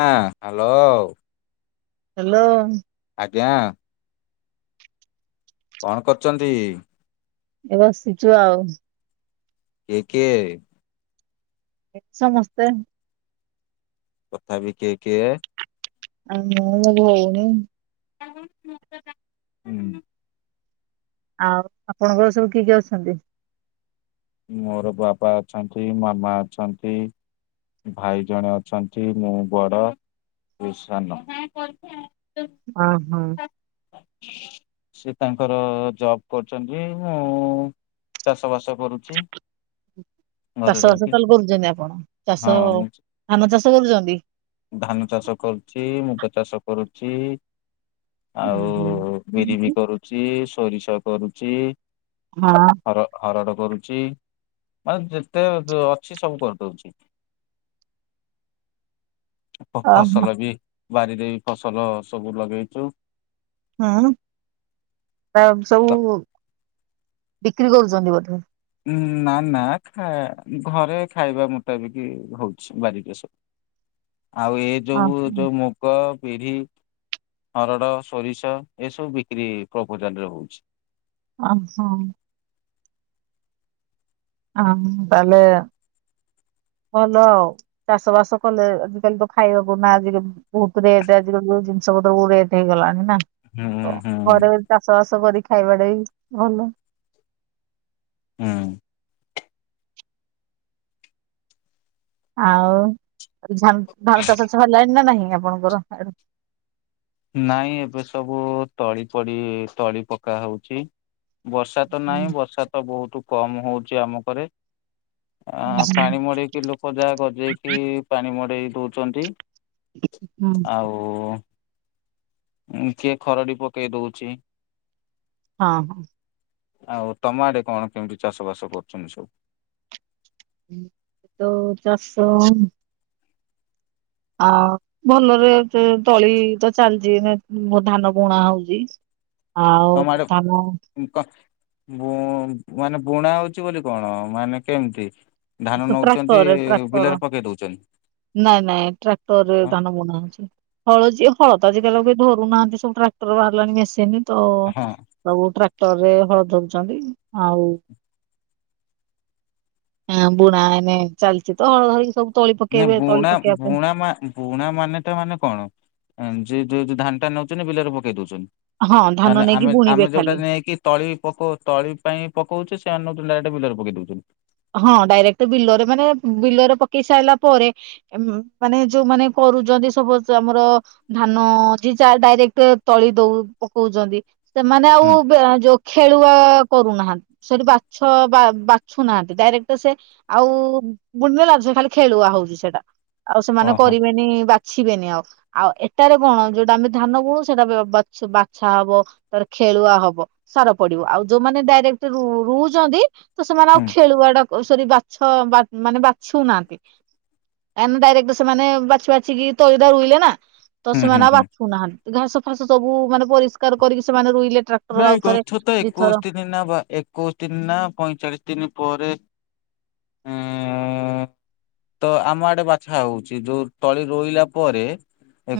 ହଁ hello. Hello. ଆଜ୍ଞା। କଣ କରୁଛନ୍ତି? ବସିଚି ଆଉ। କିଏ କିଏ? ସମସ୍ତେ। ତଥାବି କିଏ କିଏ? [unintelligible] ହୁଁ। ଆଉ ଆପଣଙ୍କର ସବୁ କିଏ କିଏ ଅଛନ୍ତି? ମୋର ବାପା ଅଛନ୍ତି। ମାମା ଅଛନ୍ତି। ଭାଇ ଜଣେ ଅଛନ୍ତି। ମୁଁ ବଡ ଓ ସାନ। ଓ ହୋ। ସେ ତାଙ୍କର ଜବ କରୁଛନ୍ତି। ମୁଁ ଚାଷ ବାସ କରୁ ହ ଚାଷ ବାସ ତାହଲେ କରୁଛନ୍ତି ଆପଣ ହଁ ଚାଷ ମୁଁ ଧାନ ଚାଷ କରୁଛନ୍ତି? ଧାନ ଚାଷ କରୁଛି। ମୁଗ ଚାଷ କରୁଛି। ଚି ଆଉ ଓହୋ। ବିରି ବି କରୁଛି। ସୋରିଷ କରୁଛି ହଁ ହର ହରଡ଼ କରୁଛି। ଚି ମାନେ ଯେତେ ଅଛି ସବୁ କରିଦଉଛି। ହଁ ଓହୋ ଫସଲ ବି ବାରିରେ ବି ଫସଲ ସବୁ ଲଗେଇଚୁ। ହୁଁ ଆ ସବୁ ବିକ୍ରି କରୁଛନ୍ତି ବୋଧେ? ଉଁ ନା ନା ଘରେ ଖାଇବା ମୁତାବିକି ହଉଛି ବାରି ରେ ସବୁ। ଆଉ ଏ ଯୋଉଁ ଓହୋ ଯୋଉଁ ମୁଗ ବିରି ହରଡ଼ ସୋରିଷ ଏସବୁ ବିକ୍ରି ପ୍ରପୋଜାଲରେ ହଉଛି। ଓ ହୋ। ହଁ ତାହାଲେ ହଁ ଭଲ ଆଉ ଚାଷ ବାସ କଲେ ଆଜିକାଲି ତ ଖାଇବାକୁ ନା ଆଜିବି ବହୁତ ରେଟ ଆଜିକାଲ ଜିନିଷ [unintelligible] ହୁଁ ହୁଁ ଘରେ ଚାଷ ବାସ କରି ଖାଇବାଟେ ବି ଭଲ। ହୁଁ। ଆଉ ଧା-ଧାନ ଚାଷ [unintelligible] ହେଲାଣି ନା ନାହିଁ ଆପଣଙ୍କର? ନାଇଁ ଏବେ ସବୁ ବର୍ଷା ତ ନାହିଁ ବର୍ଷା ତ ବହୁତ କମ ହଉଛି ଆମକରେ। ଆ ପାଣି ମଡେଇକି ଲୋକ ଯାହା ଗଜେଇକି ପାଣି ମଡେଇ ଦଉଛନ୍ତି। ହୁଁ ଆଉ କିଏ ଖରଡି ପକେଇ ଦଉଛି। ହଁ। ଆଉ ତମ ଆଡେ କଣ କେମିତି ଚାଷ ବାସ କରୁଛନ୍ତି ସବୁ? ତ ଚାଷ ଆ ଭଲରେ ତ-ତଳି ତ ଚାଲିଛି ଧାନ ବୁଣା ହଉଛି। ଆଉ ଧାନ ଉଁ ମାନେ ବୁଣା ହଉଛି ବୋଲି କଣ ମାନେ କେମିତି? ଧାନ ନଉଛନ୍ତି ଟ୍ରାକ୍ଟରରେ ଟ୍ରାକ୍ଟର। ବିଲରେ ପକେଇ ଦଉଛନ୍ତି ନାଇଁ ନାଇଁ ଟ୍ରାକ୍ଟର ହଁ ଧାନ ବୁନା ଅଛି। ହଳ ଯୀ ହଳ ତ ଆଜିକାଲି କେଇ ଧରୁନାହାନ୍ତି। ସବୁ ଟ୍ରାକ୍ଟର ବାହାରିଲାଣି ମେସିନ୍ ତ ହଁ ସବୁ ଟ୍ରା ତରେ ହଳ ଧଉଛନ୍ତି ଆଉ ହଁ ବୁଣା ଏଇନେ ଚାଲିଚ ତ ହଳଦ ଧରିକି ସବୁ ତଳି ନା ପକେଇବେ ତଳି ବୁଣା ପକେଇବା ପାଇଁ ବୁଣା ମା ବୁଣା ମାନେତା ମାନେ କଣ? ସେ ଯଉ ଧାନ ଟା ନେଉଛନ୍ତି ବିଲରେ ପକେଇ ଦଉଛନ୍ତି। ହଁ ଧାନ ମାନେ ନେଇକି ଆମେ ବୁଣିବେ ଆମେ ଖାଲି। ଯୋଉଟା ନେଇକି ତଳି ପକଉ ତଳି ପାଇଁ ପକଉଛେ [unintelligible] ବିଲର ପକେଇଦଉଛନ୍ତି। ହଁ ଡାଇରେକ୍ଟ ବିଲରେ ମାନେ ବିଲରେ ପକେଇ ସାରିଲା ପରେ ମାନେ ଯୋଉ ମାନେ କ କରୁଚନ୍ତି ସପୋଜ ଆମର ଧାନ ଯିଏ ଚା ଡାଇରେକ୍ଟ ତଳି ଦଉ ପକଉଛନ୍ତି। ସେମାନେ ଆଉ ହୁଁ ଯୋଉ ଖେଳୁଆ କରୁନାହାନ୍ତି ସେଠି ବାଛ ବା-ବାଛୁନାହାନ୍ତି। ଡାଇରେକ୍ଟ ସେ ଆଉ ମୁୁଣ୍ଡ [unintelligible] ଖାଲି ଖେଳୁଆ ହଉଛି ସେଇଟା। ଆଉ ସେମାନେ ଓହୋ କରିବେନି ବାଛିବେନି ଆଉ। ଆଉ ଏଟାରେ କଣ ଯୋଉଟା ଆମେ ଧାନ ଗୁଣୁ ସେଟା ବାଛ -ବାଛା ହବ ତାର ଖେଳୁଆ ହବ। ସାର ପଡିବ ଆଉ ଯୋଉମାନେ ଡାଇରେକ୍ଟ ରୁ-ରହୁଛନ୍ତି ତ ସେମାନେ ଆଉ ହୁଁ ଖେଳୁଡା ଓସରି ବାଛ ବା ମାନେ ବାଛୁ ଉନାହାନ୍ତି। କାହିଁକି ନା ଡାଇରେକ୍ଟ ସେମାନେ ବାଛି ବାଛି କିି ତଳିଟା ରୁଇଲେ ନା। ତ ହୁଁ ସେମାନେ ହୁଁ ଆଉ ହୁଁ। ବାଛୁନାହାନ୍ତି [unintelligible] ସବୁ ମାନେ ଟ୍ରାକ୍ଟର ଆଉ ନାଇଁ ଥରେ ଗଛ ତ ଏକୋଇଶି ଦିଥର ଦିନ ନା ବା ଏକୋଇଶି ଦିନ ନା ପଇଁଚାଳିଶ ଦିନ ପରେ ହୁଁ। ତ ଆମ ଆଡେ ବାଛା ହଉଛି ଯୋଉ ତଳି ରୋଇଲା ପରେ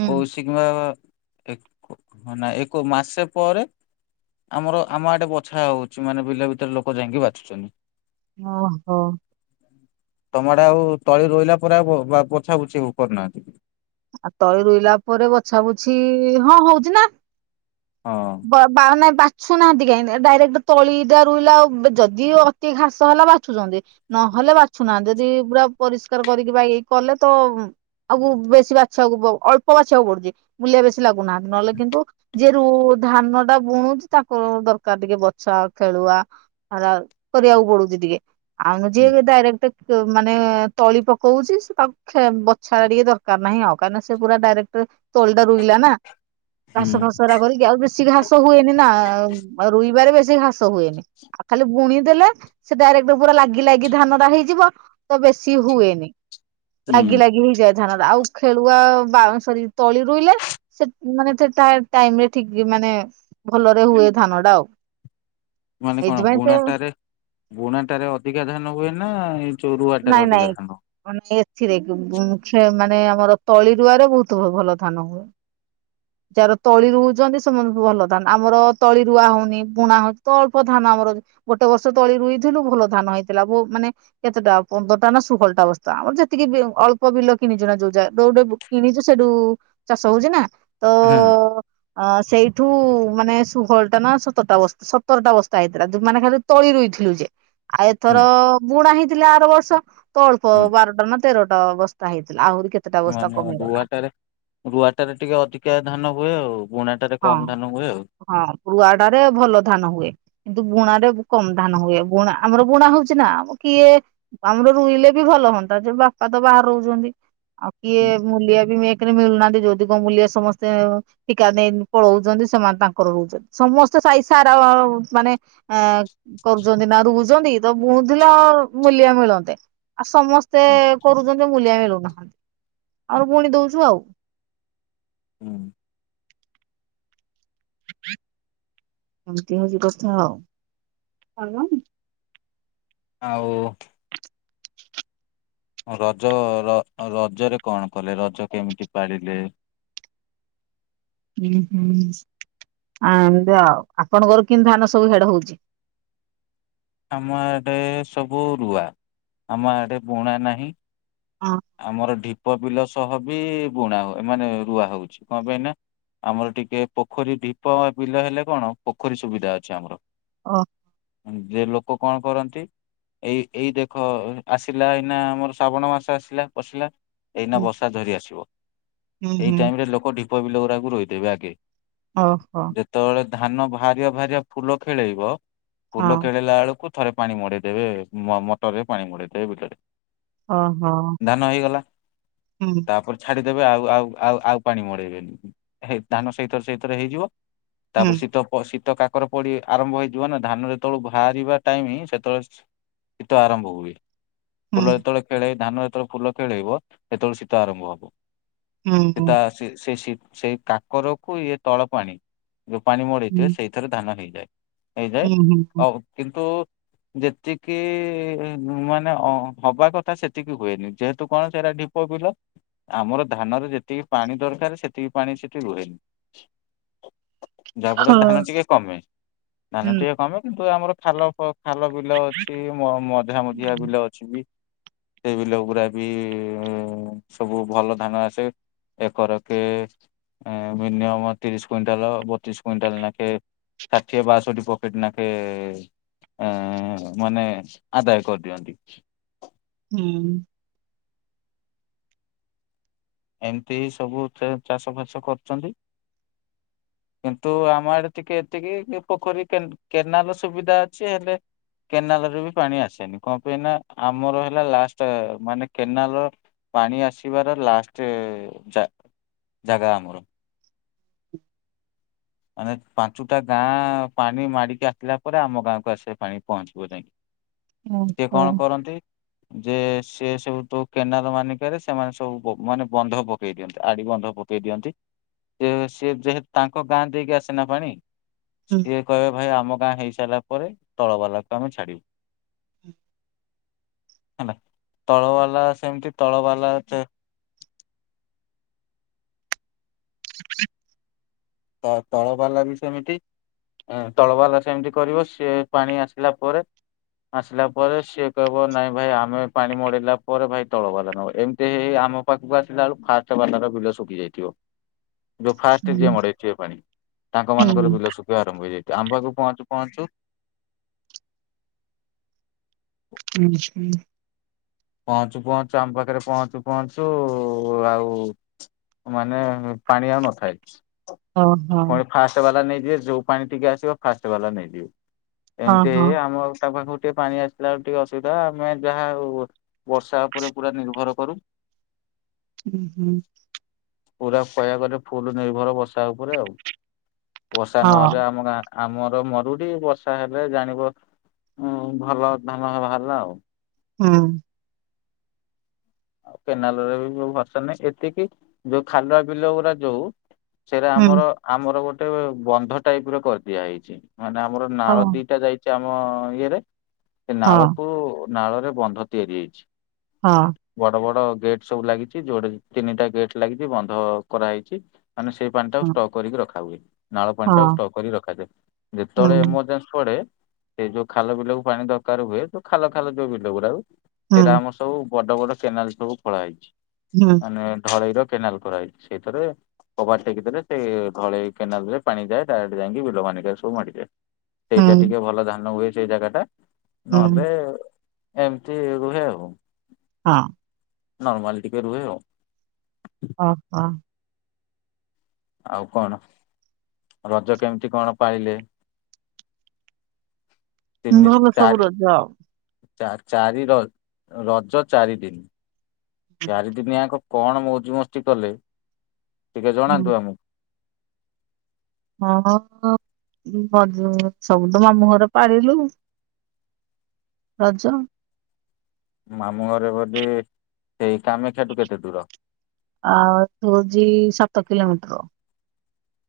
ହୁଁ। କିମ୍ବା ଏକ ନାଁ ମାସେ ପରେ। ଆମର ଆମ ଆଡେ ବଛା ହଉଛି ମାନେ ବିଲ ଭିତରେ ଲୋକ ଯାଇକି ବାଛୁଛନ୍ତି। ଓ ହୋ। ତମ ଆଡେ ଆଉ ତଳି ରୋଇଲା ପରେ ଆଉ ପୋଛା ପୋଛି କରୁନାହାନ୍ତି। ଆଉ ତଳି ରୋଇଲା ପରେ ବଛାବୁଛି ହଁ ହଉଛି ନା। ହଁ। ବ ବାଉ ବା ଶୁଣୁନାହାନ୍ତି କାହିଁକି ଡାଇରେକ୍ଟ ତଳିଟା ରୋଇଲ ଆଉ ଯଦି ଅତି ଘାସ ହେଲା ବାଛୁଛନ୍ତି ନହଲେ ନହଲେ ବାଛୁନାହାନ୍ତି ଯଦି ପୁରା ପରିଷ୍କାର କରିକି କଲେ ତ ଆଉ ବେଶୀ ବାଛୁ ଅଳ୍ପ ବାଛିଆକୁ ପଡୁଛି ମୁଲିଆ ବେଶୀ ଲାଗୁନାହାନ୍ତି ନହେଲେ କିନ୍ତୁ ଯିଏ ରୁ ଧାନଟା ବୁଣ ହଁ ତାଙ୍କ ଦରକାର ଟିକେ ବଛା ଖେଳୁଆ କରିବାକୁ ପଡୁଛି ଟିକେ। ଆମ ହୁଁ ଯିଏ ଡାଇରେକ୍ଟ୍ ମାନେ ତଳି ପକଉଛି ସେ ତାକୁ ବଛାଟା ଟିକେ ଦରକାର ନାହିଁ ଆଉ। କାହିଁକିନା ସେ ପୁରା ଡାଇରେକ୍ଟ ତୋଳି ଟା ରୋଇିଲା ନା ଘାସ ହୁଁ ଫାସଟା କରିକି ଆ ବେଶୀ ଘାସ ହୁଏନି। ନା ରୋଇବାରେ ବେଶ ଘାସ ହୁଏନି ଆଉ ଖାଲି ବୁଣି ଦେଲେ ସେ ଡାଇରେକ୍ଟ୍ ପୁରା ଲାଗି ଲାଗି ଧାନ ଟା ହେଇଯିବ ତ ବେଶି ହୁଏନି ଲାଗି ହୁଁ ଲାଗି ହେଇଯାଏ ଧାନ ଆଉ ଖେଳୁଆ ସରି ତଳି ରୋଇଲେ ସେ ମାନେ ସେ ଟାଇମରେ ଠିକ୍ ମାନେ ଭଲରେ ହୁଏ ଧାନ ଟା ଆଉ ମାନେ କଣ ଏଇଥିପାଇଁ ସେ ବୁଣାଟାରେ ବୁଣାଟାରେ ଅଧିକା ଧାନ ହୁଏ ନା ଏ ରୁଆଟାରେ ଅଧିକା ଧାନ ହୁଏ। ରେ ମାନେ ଆମର ତଳି ରୁଆରେ ବହୁତ ଭଲ ଧାନ ହୁଏ। ଯାହାର ତଳି ରୁହୁଛନ୍ତି ସେମାନଙ୍କୁ ଭଲ ଧାନ ଆମର ତଳି ରୁଆ ହଉନି ବୁଣା ହଉ ଅଳପ ଧାନ। ଆମର ଗୋଟେ ବର୍ଷ ତଳେ ରୁଇଥିଲୁ ଭଲ ଧାନ ହେଇଥିଲା ବ ମାନେ କେତେଟା ପନ୍ଦରଟା ନା ଷୋହଳ ଟା ବସ୍ତା ତ ଆମର ଯେତିକି ଅଳ୍ପ ବିଲ କିଣିଛୁ ନା ଯୋଉ ଯୋଉଠୁ କିଣିଛୁ ସେଠୁ ଚାଷ ହଉଛି ନା। ତ ହୁଁ। ଅ ସେଇଠୁ ମାନେ ଷୋହଳ ଟା ନା ସତରଟା ବସ୍ତା ସତରଟା ବସ୍ତା ହେଇଥିଲା ମାନେ ଖାଲି ତଳି ରୋଇ ଥିଲୁ ଯେ ଆଉ ଏଥର ହୁଁ ବୁଣା ହେଇଥିଲା ଆର ବର୍ଷ ତ ଅଳ୍ପ ହୁଁ ବାରଟା ନା ତେରଟା ବସ୍ତା [unintelligible] ଥିଲା ଆ ନେ ରୁଆଟାରେ ରୁଆଟାରେ ଟିକେ ଅଧିକା ଧାନ ହୁଏ ଆଉ। ବୁଣାଟାରେ ହଁ କମ ଧାନ ହୁଏ ଆଉ। ହଁ ପୁଆଡରେ ଭଲ ଧାନ ହୁଏ। ବୁଣାରେ କମ ଧାନ ହୁଏ ବୁଣା ଆମର ବୁଣା ହଉଛି ନା କିଏ ଆମର ରୋଇଲେ ବି ଭଲ ହୁ ହଁ ଯେ ବାପା ତ ବାହାରେ ରହୁଛନ୍ତି। ଆଉ କିଏ ହୁଁ ମୁଲିଆବି ଏକରେ ମିଳୁନାହାନ୍ତି ମୁଲିଆବି ସମସ୍ତେ ଠିକା ନେଇ ପଳଉଛନ୍ତି ସେମାନେ ତାଙ୍କର ରୋହୁଛନ୍ତି ସମସ୍ତେ ସାଇ ସାରା ମାନେ ଅ କରୁଛନ୍ତି। ନା ରୋଉଛନ୍ତି ତ ବୁଣୁଥିଲ ମୁଲିଆ ମିଳନ୍ତେ। ଆଉ ସମସ୍ତେ ହୁଁ କରୁଛନ୍ତି ମୁୂଲିଆ ମିଳୁ ନାହାଁନ୍ତି। ଆଉ ପୁଣି ଦଉଛୁ ଆଉ। ହୁଁ। ଏମିତି ହଉଛି କଥା ଆଉ ଆଉ ରଜ ରଜରେ କଣ କଲେ ରଜ କେମିତି ପାରିଲେ। ହୂଁ ହୁଁ। ଆ ଏମତି ଆଉ ଆପଣଙ୍କର କେମିତି ଧାନ ସବୁ ଆଡେ ହଉଛି। ଆମ ଆଡେ ସବୁ ରୁଆ ଆମ ଆଡେ ବୁଣା ନାହିଁ। ଅ ଆମର ଢିପ ବିଲ ସହ ବି ବୁଣା ମାନେ ବି ରୁଆ ହଉଛି କଣ ପାଇଁ ନା ଆମର ଟିକେ ପୋଖରୀ ଢିପ ବିଲ ହେଲେ କଣ ପୋଖରୀ ସୁବିଧା ଅଛି ଆମର। ଓ ଯେ ଲୋକ କଣ କରନ୍ତି। ଏଇ ଏଇ ଦେଖ ଆସିଲା ଏଇନା ଆମର ଶ୍ରାବଣ ମାସ ଆସି ପସିଲା, ଏଇନା ହୁଁ ବର୍ଷା ଝରି ଆସିବ। ହୁଁ ଏଇ ହୁଁ। ଟାଇମ ରେ ଲୋକ ଢି ପ ବିଲ ଗୁରାକୁ ରୋଇଦେବେ ଆଗେ। ଓହୋ। ଯେତେବେଳେ ଧାନ ବାହାରିଆ ବାହାରିଆ ଫୁଲ ଖେଳେଇବ, ଫୁଲ ହଁ ଖେଲେଇଲା ବେଳକୁ ଥରେ ପାଣି ମଡେଇଦେବେ ମ ମଟର ରେ ପାଣି ମଡେଇଦେବେ ବିଲରେ। ହଁ। ଧାନ ହେଇଗଲା, ତାପରେ ଛାଡି ଦେବେ ଆଉ ଆଉ ଆଉ ଆଉ ପାଣି ମଡେଇବେନି, ଧାନ ସେଇଥର ସେଇଥରେ ହେଇଯିବ। ହୁଁ ତାପରେ ଶୀତ ପ ଶୀତ କା କର ପଡି ଆରମ୍ଭ ହେଇଯିବ ନା, ଧାନ ଯେତେବେଳେ ବାହାରିବା ଟାଇମ ହିଁ ସେତେବେଳେ ଶୀତ ଆରମ୍ଭ ହୁଏ। ହୁଁ ଫୁଲ ଯେତେବେଳେ ଖେଳେଇ ଧାନ ଯେତେବେଳେ ଫୁଲ ଖେଳେଇବ, ସେତେବେଳେ ଶୀତ ଆରମ୍ଭ ହବ। ହୁଁ ହୁଁ ସେଟା ସେ ସେ ସେଇ କାକରକୁ ଇଏ ତଳ ପାଣି ଯୋଉ ପାଣି ମଡେଇଥିବେ ହୁଁ ସେଇଥିରେ ଧାନ ହେଇଯାଏ। ହେଇଯାଏ ହୁଁ ହୁଁ। ହଉ, କିନ୍ତୁ ଯେତିକି, ମାନେ ଅ ହବା କଥା ସେତିକି ହୁଏନି। ଯେହେତୁ କଣ ସେଇଟା ଢିପ ବିଲ ଆମର ଧାନରେ ଯେତିକି ପାଣି ଦରକାର ସେତିକି ପାଣି ସେଠି ରୁହେନି। ଯାହାଫଳରେ ଧାନ ଟିକେ କମେ, ଧାନ ହୁଁ ଟିକେ କମେ କିନ୍ତୁ ଆମର ଖାଲ ଖାଲ ବିଲ ଅଛି, ମଝା ହଁ ମଝିଆ ହୁଁ। ବିଲ ଅଛି ବି। ସେଇ ବିଲ ଗୁରା ବି ସବୁ ଭଲ ଧାନ ଆସେ। ଏକରକେ ମିନିୟମ ତିରିଶ କୁଇଣ୍ଟାଲ ବତିଶ କୁଇଣ୍ଟାଲ ନଖେ ଷାଠିଏ ବାଷଠି ପକେଟ ନାଖେ ଆ ମାନେ ଆଦାୟ କରିଦିଅନ୍ତି। ହୁଁ। ଏମିତି ସବୁ ଚାଷ ଫାସ କରୁଛନ୍ତି। କିନ୍ତୁ ଆମ ଆଡେ ଟିକେ ଏତିକି କି ପୋଖରୀ କେ କେନାଲ ସୁବିଧା ଅଛି ହେଲେ କେନାଲ ରେ ବି ପାଣି ଆସେନି। କଣ ପାଇଁ ନା ଆମର ହେଲା ଲାଷ୍ଟ ମାନେ କେନାଲ ପାଣି ଆସିବାର ଲାଷ୍ଟ ଜା ଜାଗା ଆମର। ମାନେ ପାଞ୍ଚୁଟା ଗାଁ ପାଣି ମାଡିକି ଆସିଲା ପରେ ଆମ ଗାଁକୁ ଆସ ପାଣି ପହଞ୍ଚିବ ଯାଇକି। ସିଏ କଣ ଓହୋ। କରନ୍ତି ଯେ ସେ ସବୁ ତୋ କେନାର ମାନିକାରେ ସେମାନେ ସବୁ ମାନେ ବନ୍ଧ ପକେଇ ଦିଅନ୍ତି। ଆଡି ବନ୍ଧ ପ ପକେଇ ଦିଅନ୍ତି। ଯେ ସ ଯେହତୁ ତାଙ୍କ ଗାଁ ଦେଇକି ଆସେନା ପାଣି, ହୁଁ ସିଏ କହିବେ ଭାଇ ଆମ ଗାଁ ହେଇ ସରିଲା ପରେ ତଳବାଲାକୁ ଆମେ ଛାଡ଼ିବୁ। ହେଲା। ତଳ ବାଲା ସେମିତି ତଳ ବାଲା [inaudible] ତ ତଳ ବାଲା ବି ସେମିତି ତଳବାଲା ସେମିତି କରିବ। ସିଏ ପାଣି ଆସିଲା ପରେ ଆସିଲା ପରେ ସିଏ କହିବ ନାଇଁ ଭାଇ ଆମେ ପାଣି ମଡେଇଲା ପରେ ଭାଇ ତଳ ବାଲା ନବ। ଏମିତି ହେଇ ହେଇ ଆମ ପାଖକୁ ଆସିଲା ବେଳକୁ ଫାଷ୍ଟ ବାଲାର ବିଲ ଶୁଖି ଯାଇଥିବ। ଯୋଉ ଫାଷ୍ଟ ହୁଁ ଯିଏ ମଡେଇଥିବେ ପାଣି, ତାଙ୍କ ହୁଁ ମାନଙ୍କର ବିଲ ଶୁଖିବା ଆରମ୍ଭ ହେଇଯାଇ ଆମ ପାଖକୁ ପହଞ୍ଚୁ ପହଞ୍ଚୁ ଉ ହୁଁ। ପହଞ୍ଚୁ ପହଞ୍ଚୁ, ଆମ ପାଖରେ ପହଞ୍ଚୁ ପହଞ୍ଚୁ ଆଉ ମାନେ ପାଣି ଆଉ ନଥାଏ। ଓହୋ ପୁଣି ଫାଷ୍ଟ ବାଲା ନେଇଯିବେ, ଯୋଉ ପାଣି ଟିକେ ଆସିବ ଫାଷ୍ଟ ବାଲା ନେଇଯିବେ। ହଁ ଏମିତି ହେଇ ହଁ। ହେଇ ଆମ ଆଉ ତା ଟିକେ ପାଣି ଆସିଲା ଟିକେ ଅସୁବିଧା ଆମେ ଯାହା ହଉ ବର୍ଷା ଉପରେ ପୁରା ନିର୍ଭର କରୁ। ହୁଁ ହୁଁ। ପୁରା କହିବାକୁ ଗଲେ ଫୁଲ ନିର୍ଭର ବର୍ଷା ଉପରେ ଆଉ। ବର୍ଷା ହଁ। ନହେଲେ ଆମ ଗାଁ ଆମର ମରୁଡି ବର୍ଷା ହେଲେ ଜାଣିବ ଉ ଭଲ ଧାନ ହେଇ ବାହାରଲା ଆଉ। ହଁ। ଆଉ କେନାଲରେ ବି ଭରସା ନାହି ଏତିକି ଯୋଉ ଖାଲୁଆ ବିଲ ଗୁଡା ଯୋଉ ସେଇଟା ହୁଁ। ଆମର ଆମର ଗୋଟେ ବନ୍ଧ ଟାଇପ ର କରିଦିଆ ହେଇଛି। ମାନେ ଆମର ହଁ ନାଳ ଦିଟା ଯାଇଛି ଆମ ଇଏରେ ସେ ହଁ ନାଳକୁ ନାଳରେ ବନ୍ଧ ତିଆରି ହେଇଛି। ହଁ। ବଡ ବଡ ଗେଟ୍ ସବୁ ଲାଗିଛି ଯୋଉଟା ତିନିଟା ଗେଟ ଲାଗିଛି ବନ୍ଧ କରାହେଇଛି। ମାନେ ସେଇ ପାଣି ଟାକୁ ହଁ। ଷ୍ଟକ୍ କରିକି ରଖା ହୁଏ। ନାଳ ପାଣି ଟାକୁ ହଁ। ଷ୍ଟକ୍ କରି ରଖାଯାଏ ହୁଁ ଯେତେବେଳେ ଏମରଜେନ୍ସି ପଡେ ସେ ଯୋଉ ଖାଲ ବିଲକୁ ପାଣି ଦରକାର ହୁଏ ଯୋଉ ଖାଲ ଖାଲ ଯୋଉ ବିଲ ଗୁଡାକ ସେଇଟା ହୁଁ ଆମର ସବୁ ବଡ ବଡ କେନାଲ ସବୁ ଖୋଳାହେଇଛି ହୁଁ ମାନେ ଢଳେଇ ର କେନାଲ ଖୋଳାହେଇଛି ସେଇଥିରେ କବାଟ ଟେକି ଦେଲେ ସେଇ ଧଳେଇ କେନାଲ ରେ ପାଣି ଯାଏ ଡାଇରେକ୍ଟ୍ ଯାଇକି ବିଲ ମାନିକ ରେ ସବୁ ମାଡିଯାଏ। ସେଇଟା ହୁଁ। ଟିକେ ଭଲ ଧାନ ହୁଏ ସେଇ ଜାଗା ଟା ହୁଁ ଏମିତି ରୁହେ ଆଉ। ହଁ। ନର୍ମାଲ ଟିକେ ରୁହେ ଆ ଓ ହ। ଆଉ କଣ ରଜ କେମିତି କଣ ପାଳିଲେ? [inaudible] ଭଲ ସବୁ ଚାରି ରଜ। ଚାରି ର ରଜ ଚାରି ଦିନ ଚାରି ଦିନ ୟାକ କଣ ମୋଜ ମସ୍ତି କଲେ ଟିକେ ହୁଁ ଜଣାନ୍ତୁ ଆମକୁ? ହଁ [unintelligible] ସବୁ ତ ମାମୁଁ ଘରେ ପାଳିଲୁ। ରଜ। ମାମୁଁ ଘରେ ବୋଧି ସେଇ କାମାକ୍ଷାଠୁ କେତେ ଦୂର ଅ ତୁଜି ସାତ କିିଲୋମିଟର।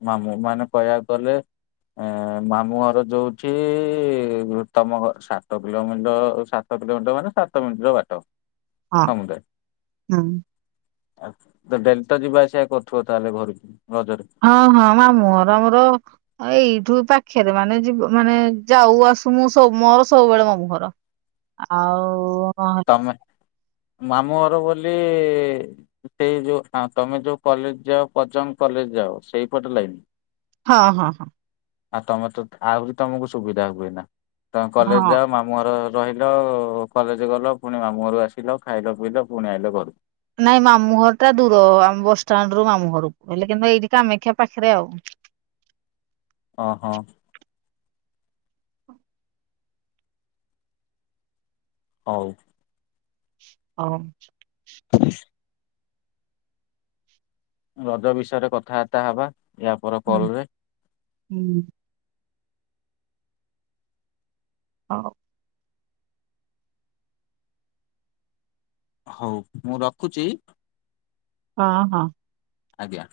ମାମୁଁ ମାନେ କହିବାକୁ ଗଲେ ଏଁ ମାମୁ ଘର ଯୋଉଠି ତମ ଘ ସାତ କିଲୋମିଟର ସାତ [unintelligible] ଟ ମାନେ ସାତ ମିନିଟର ବାଟ। ହଁ ହୁଁ। ଆ ତ ଡେଲଟା ଯିବା ଆସିବା କରୁଥିବ ତାହେଲେ ଘରକୁ? ରଜରେ ହଁ ହଁ। ମାମୁ ଘର ଆମର ର ସବୁବେଳେ ମାମୁ ଘର ଆଉ ନହେଲେ ତମେ ମାମୁଁ ଘର ବୋଲି ସେଇ ଯୋଉ ହ ତମେ ଯୋଉ କଲେଜ ଯାଓ ପର୍ଯ୍ୟ କଲେଜ ଯାଅ ସେଇପଟେ ଲାଇନି। ହଁ ହଁ ହଁ। ଆଉ ତମେ ତ ଆହୁରି ତମକୁ ସୁବିଧା ହୁଏ ନା ତମେ କଲେଜ ହଁ। ଯାଅ ମାମୁଁ ଘର ରହିଲ କଲେଜ ଗଲ ପୁଣି ମାମୁଁ ଘରୁ ଆସିଲ ଖାଇଲ ପିଇଲ ପୁଣି ଆଇିଲ ଘରୁ। ନାଇଁ ମାମୁଁ ଘର ଟା ଦୂର ଆମ ବସଷ୍ଟାଣ୍ଡରୁୁ ମାମୁଁ ଘରକୁ ହେଲେ କିନ୍ତୁ ଏଇଠି କାମାକ୍ଷା ପାଖରେ ଆଉ। ଓ ହୋ। ହଉ। ହଁ। ରଜ ବିଷୟରେ କଥାବାର୍ତ୍ତା ହବା ୟା ପର ହୁଁ କଲ ରେ। ହୁଁ ହଁ। ହଉ ମୁଁ ରଖୁଛି। ହଁ ହଁ। ଆଜ୍ଞା।